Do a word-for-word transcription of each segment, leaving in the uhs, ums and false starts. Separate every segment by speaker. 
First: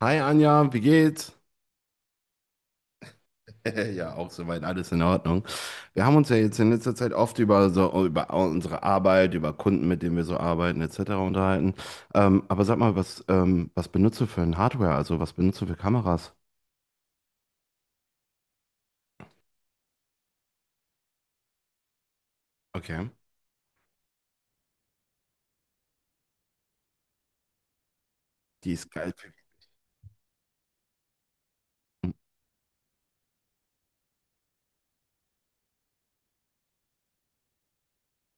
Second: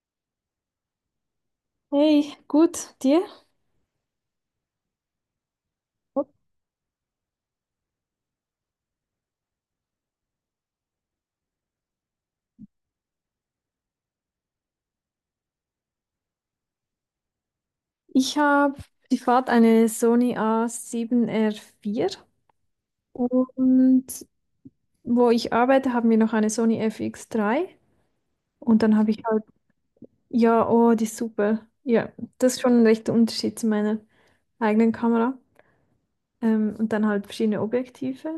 Speaker 1: Hi Anja, wie geht's?
Speaker 2: Hey, gut, dir?
Speaker 1: Ja, auch soweit alles in Ordnung. Wir haben uns ja jetzt in letzter Zeit oft über so über unsere Arbeit, über Kunden, mit denen wir so arbeiten, et cetera unterhalten. Ähm, aber sag mal, was ähm, was benutzt du für ein Hardware? Also was benutzt du für Kameras?
Speaker 2: Ich habe privat eine Sony a sieben r vier
Speaker 1: Okay.
Speaker 2: und wo ich arbeite, haben wir noch eine Sony FX drei.
Speaker 1: Die
Speaker 2: Und dann habe ich
Speaker 1: Skype.
Speaker 2: halt, ja, oh, die ist super. Ja, das ist schon ein rechter Unterschied zu meiner eigenen Kamera. Ähm, und dann halt verschiedene Objektive.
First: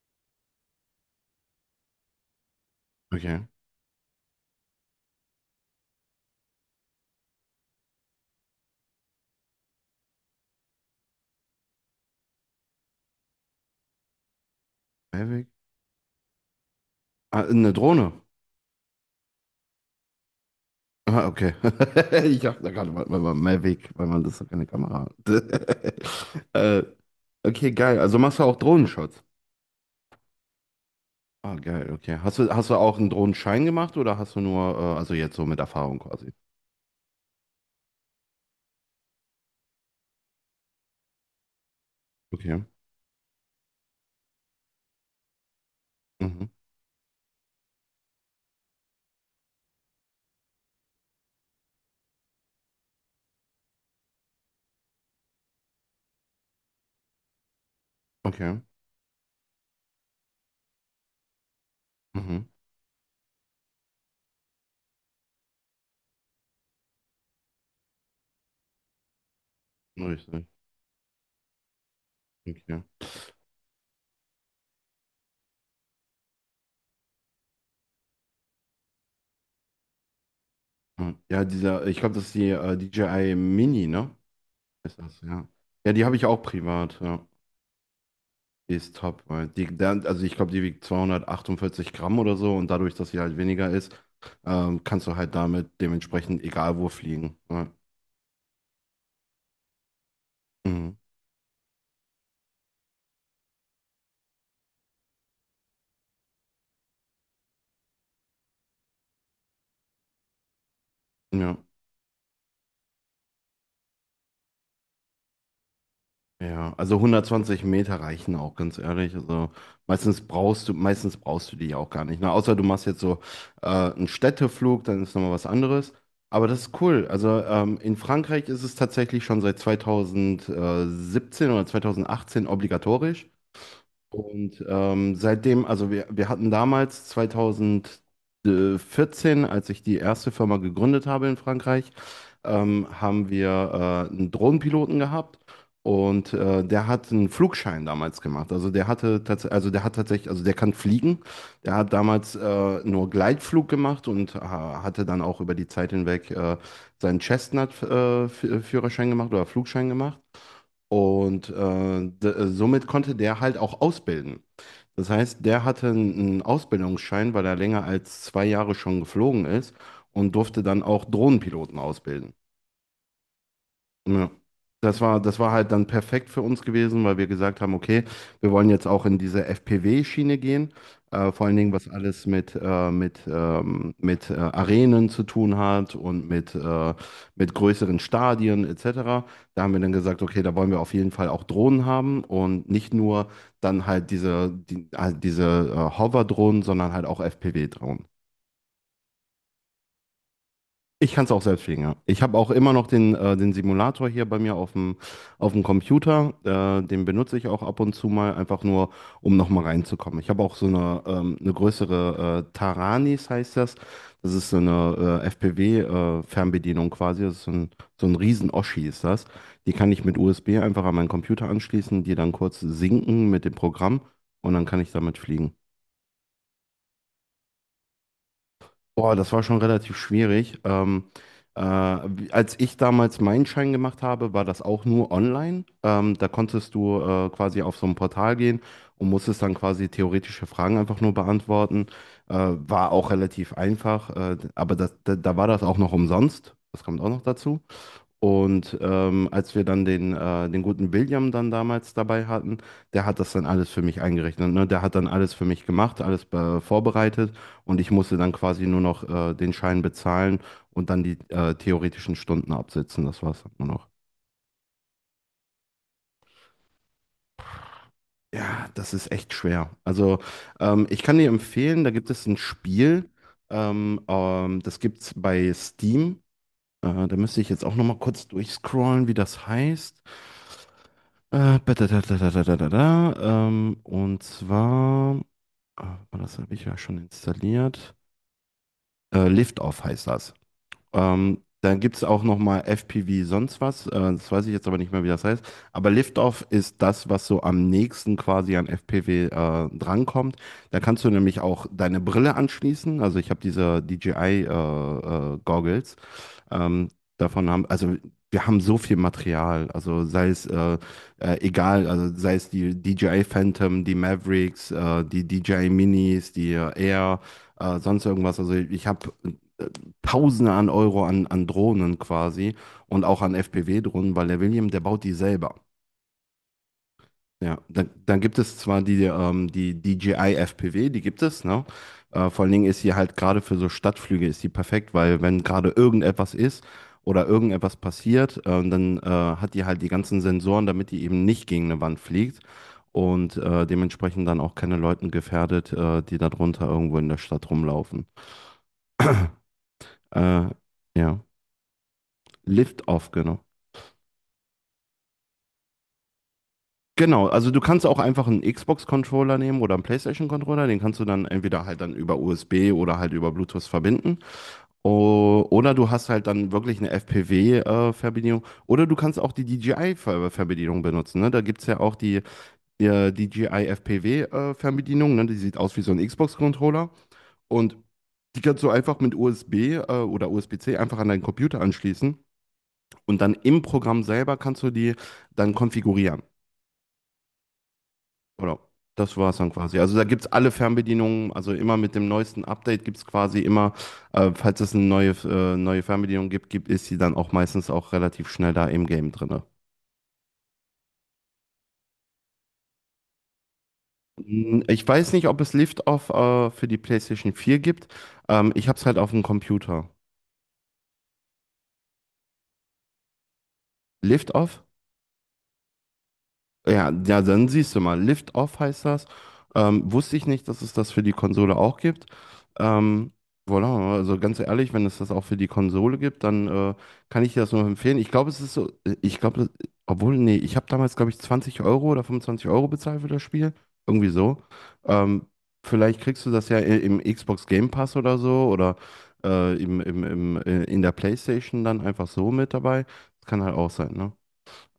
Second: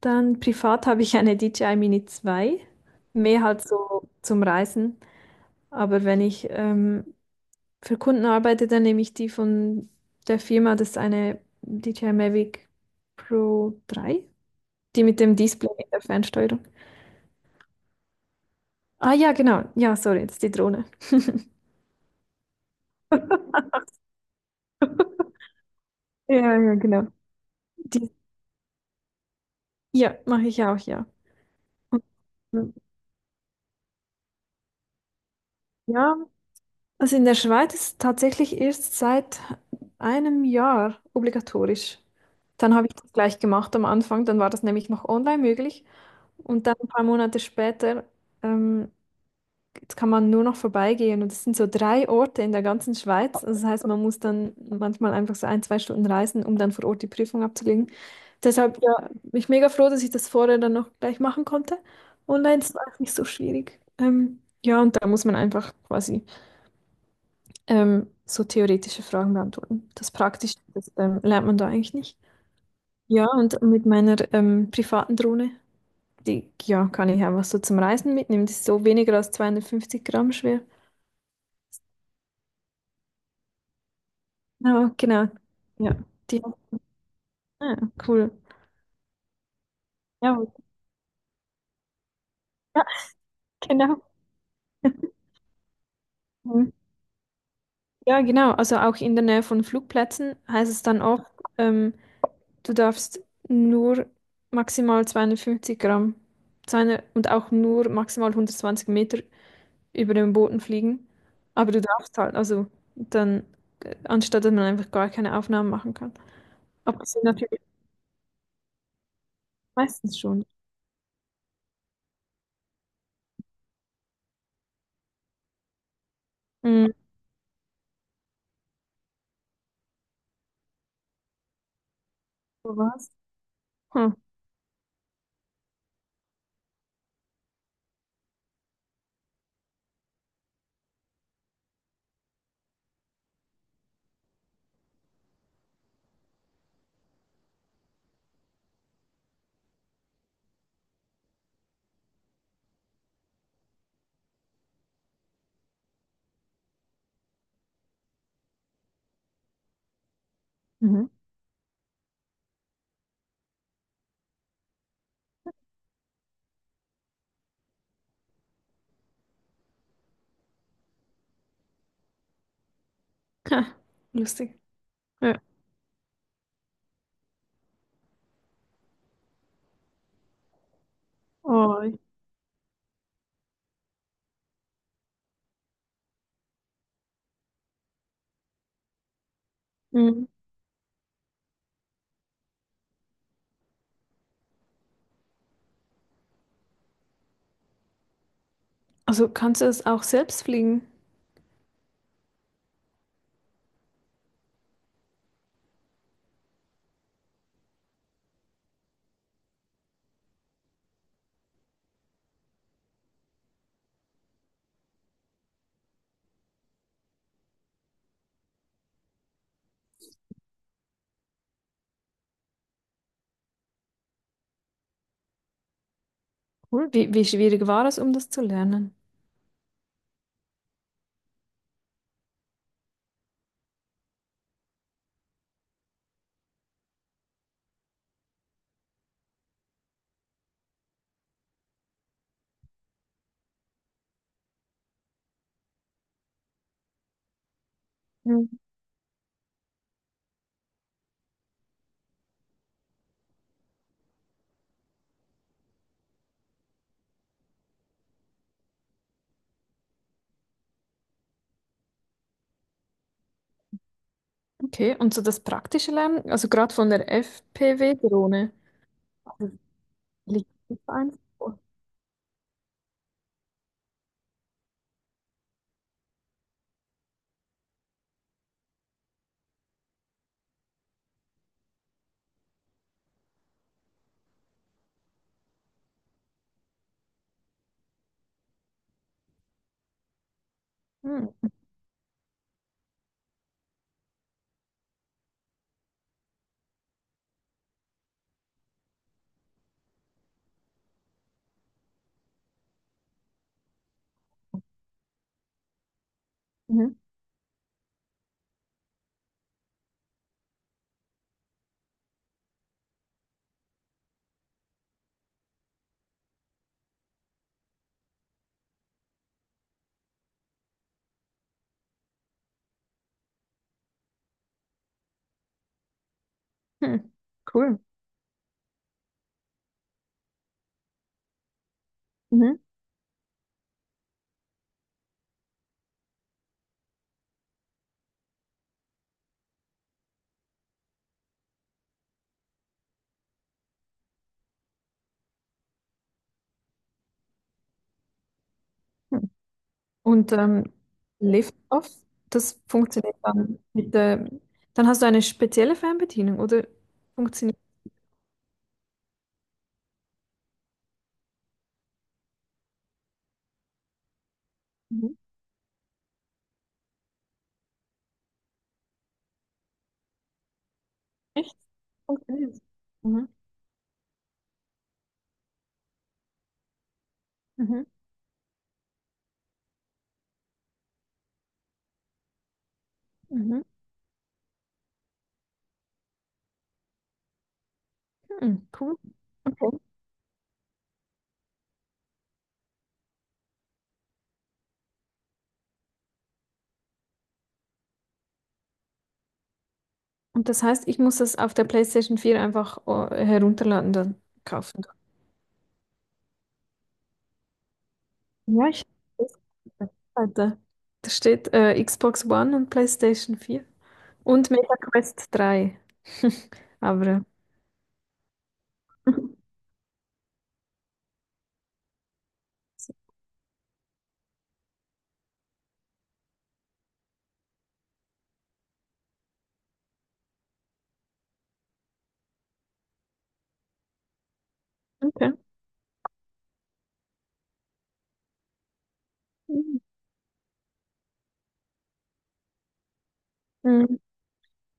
Speaker 2: Dann privat habe ich eine D J I Mini zwei,
Speaker 1: Okay.
Speaker 2: mehr halt so zum Reisen. Aber wenn ich ähm, Für Kunden arbeitet er nämlich die von der Firma, das ist eine D J I Mavic Pro drei, die mit dem
Speaker 1: Mavic.
Speaker 2: Display in der Fernsteuerung.
Speaker 1: Ah, eine Drohne.
Speaker 2: Ah ja, genau. Ja, sorry, jetzt die Drohne.
Speaker 1: Ah, okay. Ich dachte gerade mal, mal mal Mavic, weil man das ist doch keine Kamera hat.
Speaker 2: Ja, ja,
Speaker 1: äh,
Speaker 2: genau.
Speaker 1: okay, geil.
Speaker 2: Die,
Speaker 1: Also machst du auch Drohnenschutz?
Speaker 2: ja, mache ich auch, ja.
Speaker 1: Ah, geil,
Speaker 2: Und,
Speaker 1: okay. Hast du, hast du
Speaker 2: ähm,
Speaker 1: auch einen Drohnenschein gemacht oder hast du nur, äh, also jetzt so mit Erfahrung
Speaker 2: ja,
Speaker 1: quasi?
Speaker 2: also in der Schweiz ist es tatsächlich erst seit einem Jahr obligatorisch.
Speaker 1: Okay.
Speaker 2: Dann habe ich das gleich gemacht am Anfang, dann war das nämlich noch online möglich.
Speaker 1: Mhm.
Speaker 2: Und dann ein paar Monate später, ähm, Jetzt kann man nur noch vorbeigehen und es sind so drei Orte in der ganzen Schweiz. Also das heißt, man muss dann manchmal einfach so ein, zwei Stunden reisen, um dann vor Ort die Prüfung abzulegen.
Speaker 1: Okay.
Speaker 2: Deshalb, ja, bin ich mega froh, dass ich das vorher dann noch gleich machen konnte.
Speaker 1: Mhm.
Speaker 2: Online ist auch nicht so schwierig. Ähm, ja, und da muss man einfach quasi ähm, so theoretische Fragen beantworten. Das
Speaker 1: Richtig.
Speaker 2: Praktische, das ähm, lernt man da eigentlich nicht.
Speaker 1: Okay.
Speaker 2: Ja, und mit meiner ähm, privaten Drohne, die ja, kann ich einfach so zum Reisen mitnehmen. Die ist so weniger als zweihundertfünfzig Gramm schwer.
Speaker 1: Mhm. Ja, dieser, ich glaube, das ist die äh, D J I Mini, ne?
Speaker 2: Genau,
Speaker 1: Ist das,
Speaker 2: genau.
Speaker 1: ja. Ja,
Speaker 2: Ja,
Speaker 1: die habe ich auch
Speaker 2: die,
Speaker 1: privat, ja.
Speaker 2: ah, cool.
Speaker 1: Die ist top, weil die, dann- also ich
Speaker 2: Ja,
Speaker 1: glaube, die wiegt zweihundertachtundvierzig Gramm oder so, und
Speaker 2: ja,
Speaker 1: dadurch, dass sie halt weniger ist,
Speaker 2: genau.
Speaker 1: ähm, kannst du halt damit dementsprechend
Speaker 2: Mhm.
Speaker 1: egal wo fliegen. Ja.
Speaker 2: Ja, genau. Also auch in der Nähe von Flugplätzen heißt es
Speaker 1: Mhm.
Speaker 2: dann oft, ähm, du darfst nur maximal zweihundertfünfzig Gramm, zweihundert, und auch nur maximal hundertzwanzig Meter über dem Boden fliegen.
Speaker 1: Ja.
Speaker 2: Aber du darfst halt, also dann, äh, anstatt dass man einfach gar keine Aufnahmen machen kann.
Speaker 1: Ja,
Speaker 2: Aber
Speaker 1: also
Speaker 2: das sind natürlich
Speaker 1: hundertzwanzig Meter reichen auch, ganz ehrlich. Also
Speaker 2: meistens
Speaker 1: meistens
Speaker 2: schon.
Speaker 1: brauchst du, meistens brauchst du die ja auch gar nicht. Ne? Außer du machst jetzt so äh, einen Städteflug, dann ist nochmal was anderes. Aber das ist
Speaker 2: Mhm.
Speaker 1: cool. Also ähm, in Frankreich ist es tatsächlich schon seit zwanzig siebzehn oder zweitausendachtzehn
Speaker 2: Wo war's?
Speaker 1: obligatorisch.
Speaker 2: Hm.
Speaker 1: Und ähm, seitdem, also wir, wir hatten damals zwanzig vierzehn, als ich die erste Firma gegründet habe in Frankreich, ähm, haben wir äh, einen Drohnenpiloten gehabt und äh, der hat einen Flugschein damals gemacht. Also der hatte tatsächlich, also der hat tatsächlich, also der kann fliegen. Der hat damals äh, nur Gleitflug gemacht und äh, hatte dann auch über die Zeit hinweg äh, seinen Chestnut-Führerschein gemacht oder Flugschein gemacht.
Speaker 2: Mhm.
Speaker 1: Und äh, d- somit konnte der halt auch ausbilden. Das heißt, der hatte einen Ausbildungsschein, weil er länger als zwei Jahre schon geflogen ist und durfte dann auch Drohnenpiloten ausbilden.
Speaker 2: Ha,
Speaker 1: Ja.
Speaker 2: lustig.
Speaker 1: Das war, das
Speaker 2: Ja.
Speaker 1: war halt dann perfekt für uns gewesen, weil wir gesagt haben, okay, wir wollen jetzt auch in diese F P W-Schiene gehen. Äh, vor allen Dingen, was
Speaker 2: Oh.
Speaker 1: alles mit, äh, mit, ähm, mit äh, Arenen zu tun hat und mit, äh, mit größeren Stadien et cetera. Da haben wir dann gesagt, okay, da wollen wir auf jeden Fall auch Drohnen haben, und nicht nur dann halt diese, die, halt diese äh, Hover-Drohnen, sondern halt auch F P V-Drohnen.
Speaker 2: Also kannst du das auch selbst fliegen?
Speaker 1: Ich kann es auch selbst fliegen, ja. Ich habe auch immer noch den, äh, den Simulator hier bei mir auf dem, auf dem Computer. Äh, den benutze ich auch ab und zu mal, einfach nur, um nochmal reinzukommen. Ich habe auch so eine, ähm, eine größere äh, Taranis, heißt das. Das ist so eine äh, F P V-Fernbedienung quasi. Das ist so ein, so ein Riesen-Oschi ist das. Die kann ich mit U S B einfach an meinen Computer anschließen, die dann kurz sinken mit dem Programm, und dann kann ich damit fliegen.
Speaker 2: Cool. Wie, wie schwierig war es, um das zu lernen?
Speaker 1: Boah, das war schon relativ schwierig. Ähm, äh, wie- als ich damals meinen Schein gemacht habe, war das auch nur online. Ähm, da konntest du äh, quasi auf so ein Portal gehen und musstest dann quasi theoretische Fragen einfach nur beantworten. Äh, war auch relativ einfach, äh, aber das, da, da war das auch noch umsonst. Das kommt auch noch dazu.
Speaker 2: Mhm.
Speaker 1: Und ähm, als wir dann den, äh, den guten William dann damals dabei hatten, der hat das dann alles für mich eingerechnet. Ne? Der hat dann alles für mich gemacht, alles äh, vorbereitet, und ich musste dann quasi nur noch äh, den Schein bezahlen und dann die äh, theoretischen Stunden absitzen. Das war's dann nur noch.
Speaker 2: Okay, und so das praktische Lernen, also gerade von der F P V-Drohne.
Speaker 1: Ja, das ist echt
Speaker 2: Also,
Speaker 1: schwer. Also
Speaker 2: liegt das
Speaker 1: ähm, ich kann
Speaker 2: eins
Speaker 1: dir
Speaker 2: vor?
Speaker 1: empfehlen, da gibt es ein Spiel, ähm, ähm, das gibt's bei Steam. Äh, da müsste ich jetzt auch noch mal kurz durchscrollen, wie das heißt. Äh, badadadadadadada, ähm, und zwar, ah, warte mal, das habe ich ja schon installiert. Äh, Liftoff heißt das. Ähm,
Speaker 2: Hm.
Speaker 1: dann gibt es auch nochmal F P V sonst was. Äh, das weiß ich jetzt aber nicht mehr, wie das heißt. Aber Liftoff ist das, was so am nächsten quasi an F P V äh, drankommt. Da kannst du nämlich auch deine Brille anschließen. Also ich habe diese D J I-Goggles. Ähm,
Speaker 2: Mhm.
Speaker 1: davon haben, also wir haben so viel Material. Also sei es äh, äh, egal, also sei es die D J I Phantom, die Mavericks, äh, die D J I Minis, die äh, Air, äh, sonst irgendwas. Also ich habe äh, Tausende an Euro an, an Drohnen quasi und auch an F P V-Drohnen, weil der William, der baut die selber.
Speaker 2: Hm.
Speaker 1: Ja,
Speaker 2: Cool.
Speaker 1: dann, dann gibt es zwar die, ähm, die D J I F P V, die gibt es, ne? Äh, vor allen
Speaker 2: Mhm.
Speaker 1: Dingen ist sie halt gerade für so Stadtflüge ist die perfekt, weil wenn gerade irgendetwas ist oder irgendetwas passiert, ähm, dann äh, hat die halt die ganzen Sensoren, damit die eben nicht gegen eine Wand fliegt und äh, dementsprechend dann auch keine Leuten gefährdet, äh, die darunter irgendwo in der Stadt rumlaufen.
Speaker 2: Hm. Und
Speaker 1: Äh,
Speaker 2: ähm,
Speaker 1: ja,
Speaker 2: Lift-Off, das
Speaker 1: Liftoff,
Speaker 2: funktioniert
Speaker 1: genau.
Speaker 2: dann mit der, dann hast du eine spezielle Fernbedienung, oder
Speaker 1: Genau, also
Speaker 2: funktioniert.
Speaker 1: du kannst auch einfach einen Xbox-Controller nehmen oder einen PlayStation-Controller, den kannst du dann entweder halt dann über U S B oder halt über Bluetooth verbinden.
Speaker 2: Mhm.
Speaker 1: O- Oder du hast halt dann wirklich eine fpv verbindung. Oder du kannst auch die D J I-Verbedienung benutzen. Ne? Da
Speaker 2: Nicht?
Speaker 1: gibt es ja auch die,
Speaker 2: Funktioniert.
Speaker 1: äh,
Speaker 2: Mhm.
Speaker 1: D J I F P V-Verbedienung. Ne? Die sieht aus wie so ein Xbox-Controller. Und
Speaker 2: Mhm.
Speaker 1: die kannst du einfach mit U S B äh, oder U S B-C einfach an deinen Computer anschließen. Und dann im
Speaker 2: Mhm.
Speaker 1: Programm selber kannst du die dann konfigurieren. Oder.
Speaker 2: Hm. Cool.
Speaker 1: Das war es dann quasi.
Speaker 2: Okay.
Speaker 1: Also da gibt es alle Fernbedienungen, also immer mit dem neuesten Update gibt es quasi immer, äh, falls es eine neue, äh, neue Fernbedienung gibt, gibt, ist sie dann auch meistens auch relativ schnell da im Game drin.
Speaker 2: Und das heißt, ich muss das auf der PlayStation vier einfach äh, herunterladen, dann
Speaker 1: Hm,
Speaker 2: kaufen.
Speaker 1: ich weiß nicht, ob es Lift-Off äh, für die PlayStation vier gibt. Ähm,
Speaker 2: Ja,
Speaker 1: ich habe
Speaker 2: ich.
Speaker 1: es halt auf dem Computer.
Speaker 2: Weiter. Da steht äh, Xbox One und PlayStation vier und
Speaker 1: Lift-Off?
Speaker 2: Meta Quest drei.
Speaker 1: Ja,
Speaker 2: Aber äh,
Speaker 1: ja, dann siehst du mal, Lift Off heißt das. Ähm, wusste ich nicht, dass es das für die Konsole auch gibt. Ähm, voilà, also ganz ehrlich, wenn es das auch für die Konsole gibt, dann äh, kann ich dir das nur empfehlen. Ich glaube, es ist so, ich glaube, das- obwohl, nee, ich habe damals, glaube ich, zwanzig Euro oder fünfundzwanzig Euro bezahlt für das Spiel. Irgendwie so. Ähm,
Speaker 2: okay.
Speaker 1: vielleicht kriegst du das ja i- im Xbox Game Pass oder so, oder äh,
Speaker 2: Mhm.
Speaker 1: im, im, im, äh, in der PlayStation dann einfach so mit dabei. Das kann halt auch sein,
Speaker 2: Mhm.
Speaker 1: ne?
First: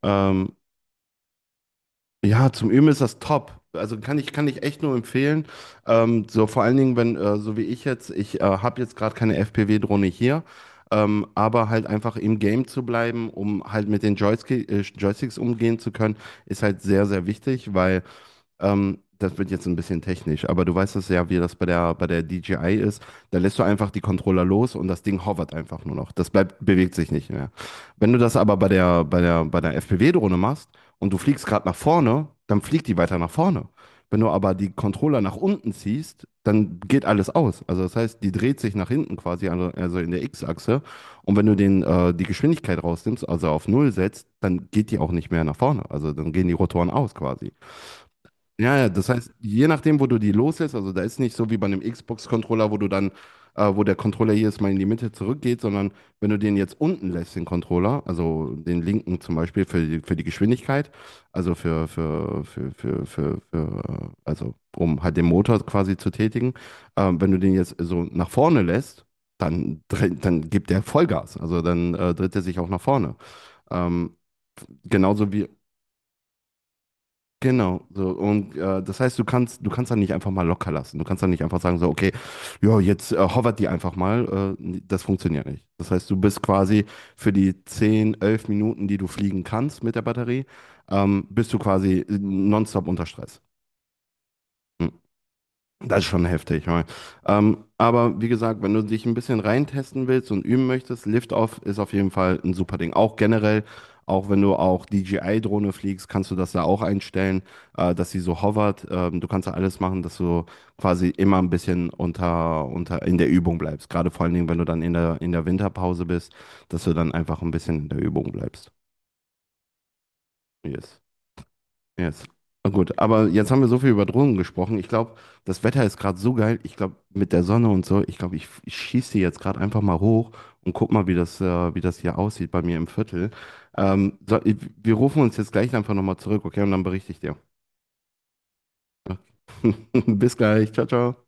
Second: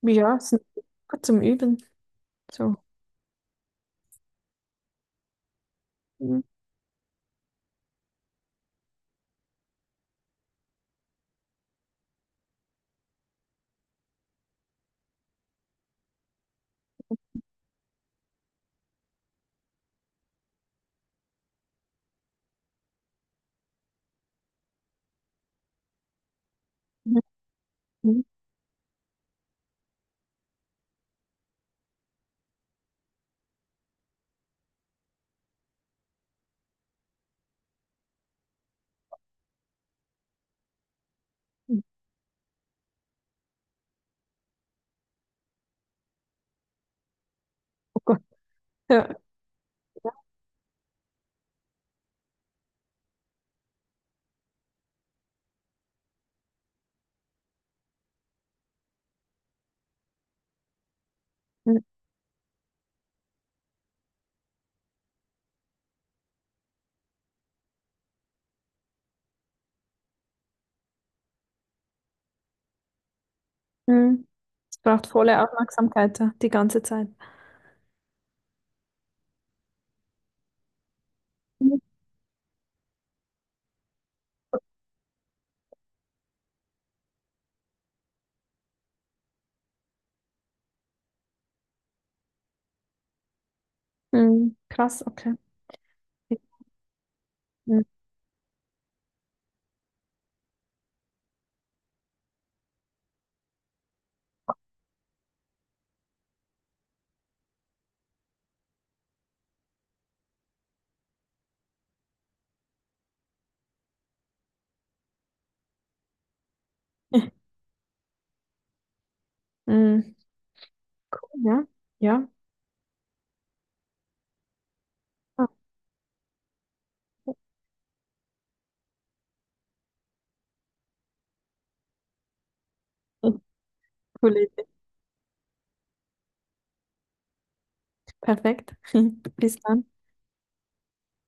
Speaker 2: Ja,
Speaker 1: Ähm,
Speaker 2: es ist gut zum Üben.
Speaker 1: ja, zum
Speaker 2: So.
Speaker 1: Üben ist das top. Also kann ich, kann ich echt nur empfehlen. Ähm,
Speaker 2: Mhm.
Speaker 1: so vor allen Dingen, wenn, äh, so wie ich jetzt, ich äh, habe jetzt gerade keine F P V-Drohne hier, ähm, aber halt einfach im Game zu bleiben, um halt mit den Joystick, äh, Joysticks umgehen zu können, ist halt sehr, sehr wichtig, weil ähm, das wird jetzt ein bisschen technisch, aber du weißt es ja, wie das bei der, bei der D J I ist. Da lässt du einfach die Controller los und das Ding hovert einfach nur noch. Das bleibt, bewegt sich
Speaker 2: Mhm.
Speaker 1: nicht mehr. Wenn du das aber bei der, bei der, bei der F P V-Drohne machst und du fliegst gerade nach vorne, dann fliegt die weiter nach vorne. Wenn du aber die Controller nach unten ziehst, dann geht alles aus. Also das heißt, die dreht sich nach hinten quasi, also also in der X-Achse. Und wenn du
Speaker 2: Mhm.
Speaker 1: den, äh, die Geschwindigkeit rausnimmst, also auf Null setzt, dann geht die auch nicht mehr nach vorne. Also dann gehen die Rotoren aus quasi.
Speaker 2: Oh Gott.
Speaker 1: Ja, ja, das
Speaker 2: Ja.
Speaker 1: heißt, je nachdem, wo du die loslässt, also da ist nicht so wie bei einem Xbox-Controller, wo du dann, äh, wo der Controller jedes Mal in die Mitte zurückgeht, sondern wenn du den jetzt unten lässt, den Controller, also den linken zum Beispiel für die, für die Geschwindigkeit, also
Speaker 2: Mhm.
Speaker 1: für, für, für, für, für, für, äh, also um halt den Motor quasi zu tätigen, ähm, wenn du den jetzt so nach vorne lässt, dann, dre- dann gibt der Vollgas, also dann äh, dreht er sich auch nach vorne. Ähm,
Speaker 2: Mhm. Es braucht
Speaker 1: genauso
Speaker 2: volle
Speaker 1: wie,
Speaker 2: Aufmerksamkeit, ja, die ganze Zeit.
Speaker 1: Genau, so, und äh, das heißt, du kannst du kannst dann nicht einfach mal locker lassen. Du kannst dann nicht einfach sagen
Speaker 2: Mhm.
Speaker 1: so, okay, ja, jetzt äh, hovert die einfach mal. Äh, Das funktioniert nicht. Das heißt, du bist quasi für die zehn, elf Minuten, die du fliegen kannst mit der Batterie, ähm, bist du quasi äh, nonstop unter Stress.
Speaker 2: Mhm.
Speaker 1: Hm.
Speaker 2: Krass, okay.
Speaker 1: Das ist schon heftig. Ja. Ähm,
Speaker 2: Mhm.
Speaker 1: aber wie gesagt, wenn du dich ein bisschen reintesten willst und üben möchtest, Liftoff ist auf jeden Fall ein super Ding. Auch generell, auch wenn du auch D J I-Drohne fliegst, kannst du das da auch einstellen, äh, dass sie so hovert. Ähm, du kannst da alles machen, dass du quasi immer ein bisschen unter, unter in der Übung bleibst. Gerade vor allen Dingen, wenn du dann in der, in der Winterpause bist, dass du dann einfach ein bisschen in der Übung bleibst.
Speaker 2: Mhm.
Speaker 1: Yes.
Speaker 2: Cool, ja.
Speaker 1: Yes.
Speaker 2: Ja.
Speaker 1: Na gut, aber jetzt haben wir so viel über Drohnen gesprochen. Ich glaube,
Speaker 2: Ah.
Speaker 1: das Wetter ist gerade so geil. Ich glaube, mit der Sonne und so, ich glaube, ich, ich schieße die jetzt gerade einfach mal hoch und guck mal, wie das, äh, wie das hier aussieht bei mir im Viertel.
Speaker 2: Ja.
Speaker 1: Ähm, so, ich-
Speaker 2: Politik.
Speaker 1: Wir rufen uns jetzt gleich einfach nochmal zurück, okay? Und dann berichte ich dir.
Speaker 2: Perfekt. Bis dann.
Speaker 1: Bis gleich. Ciao, ciao.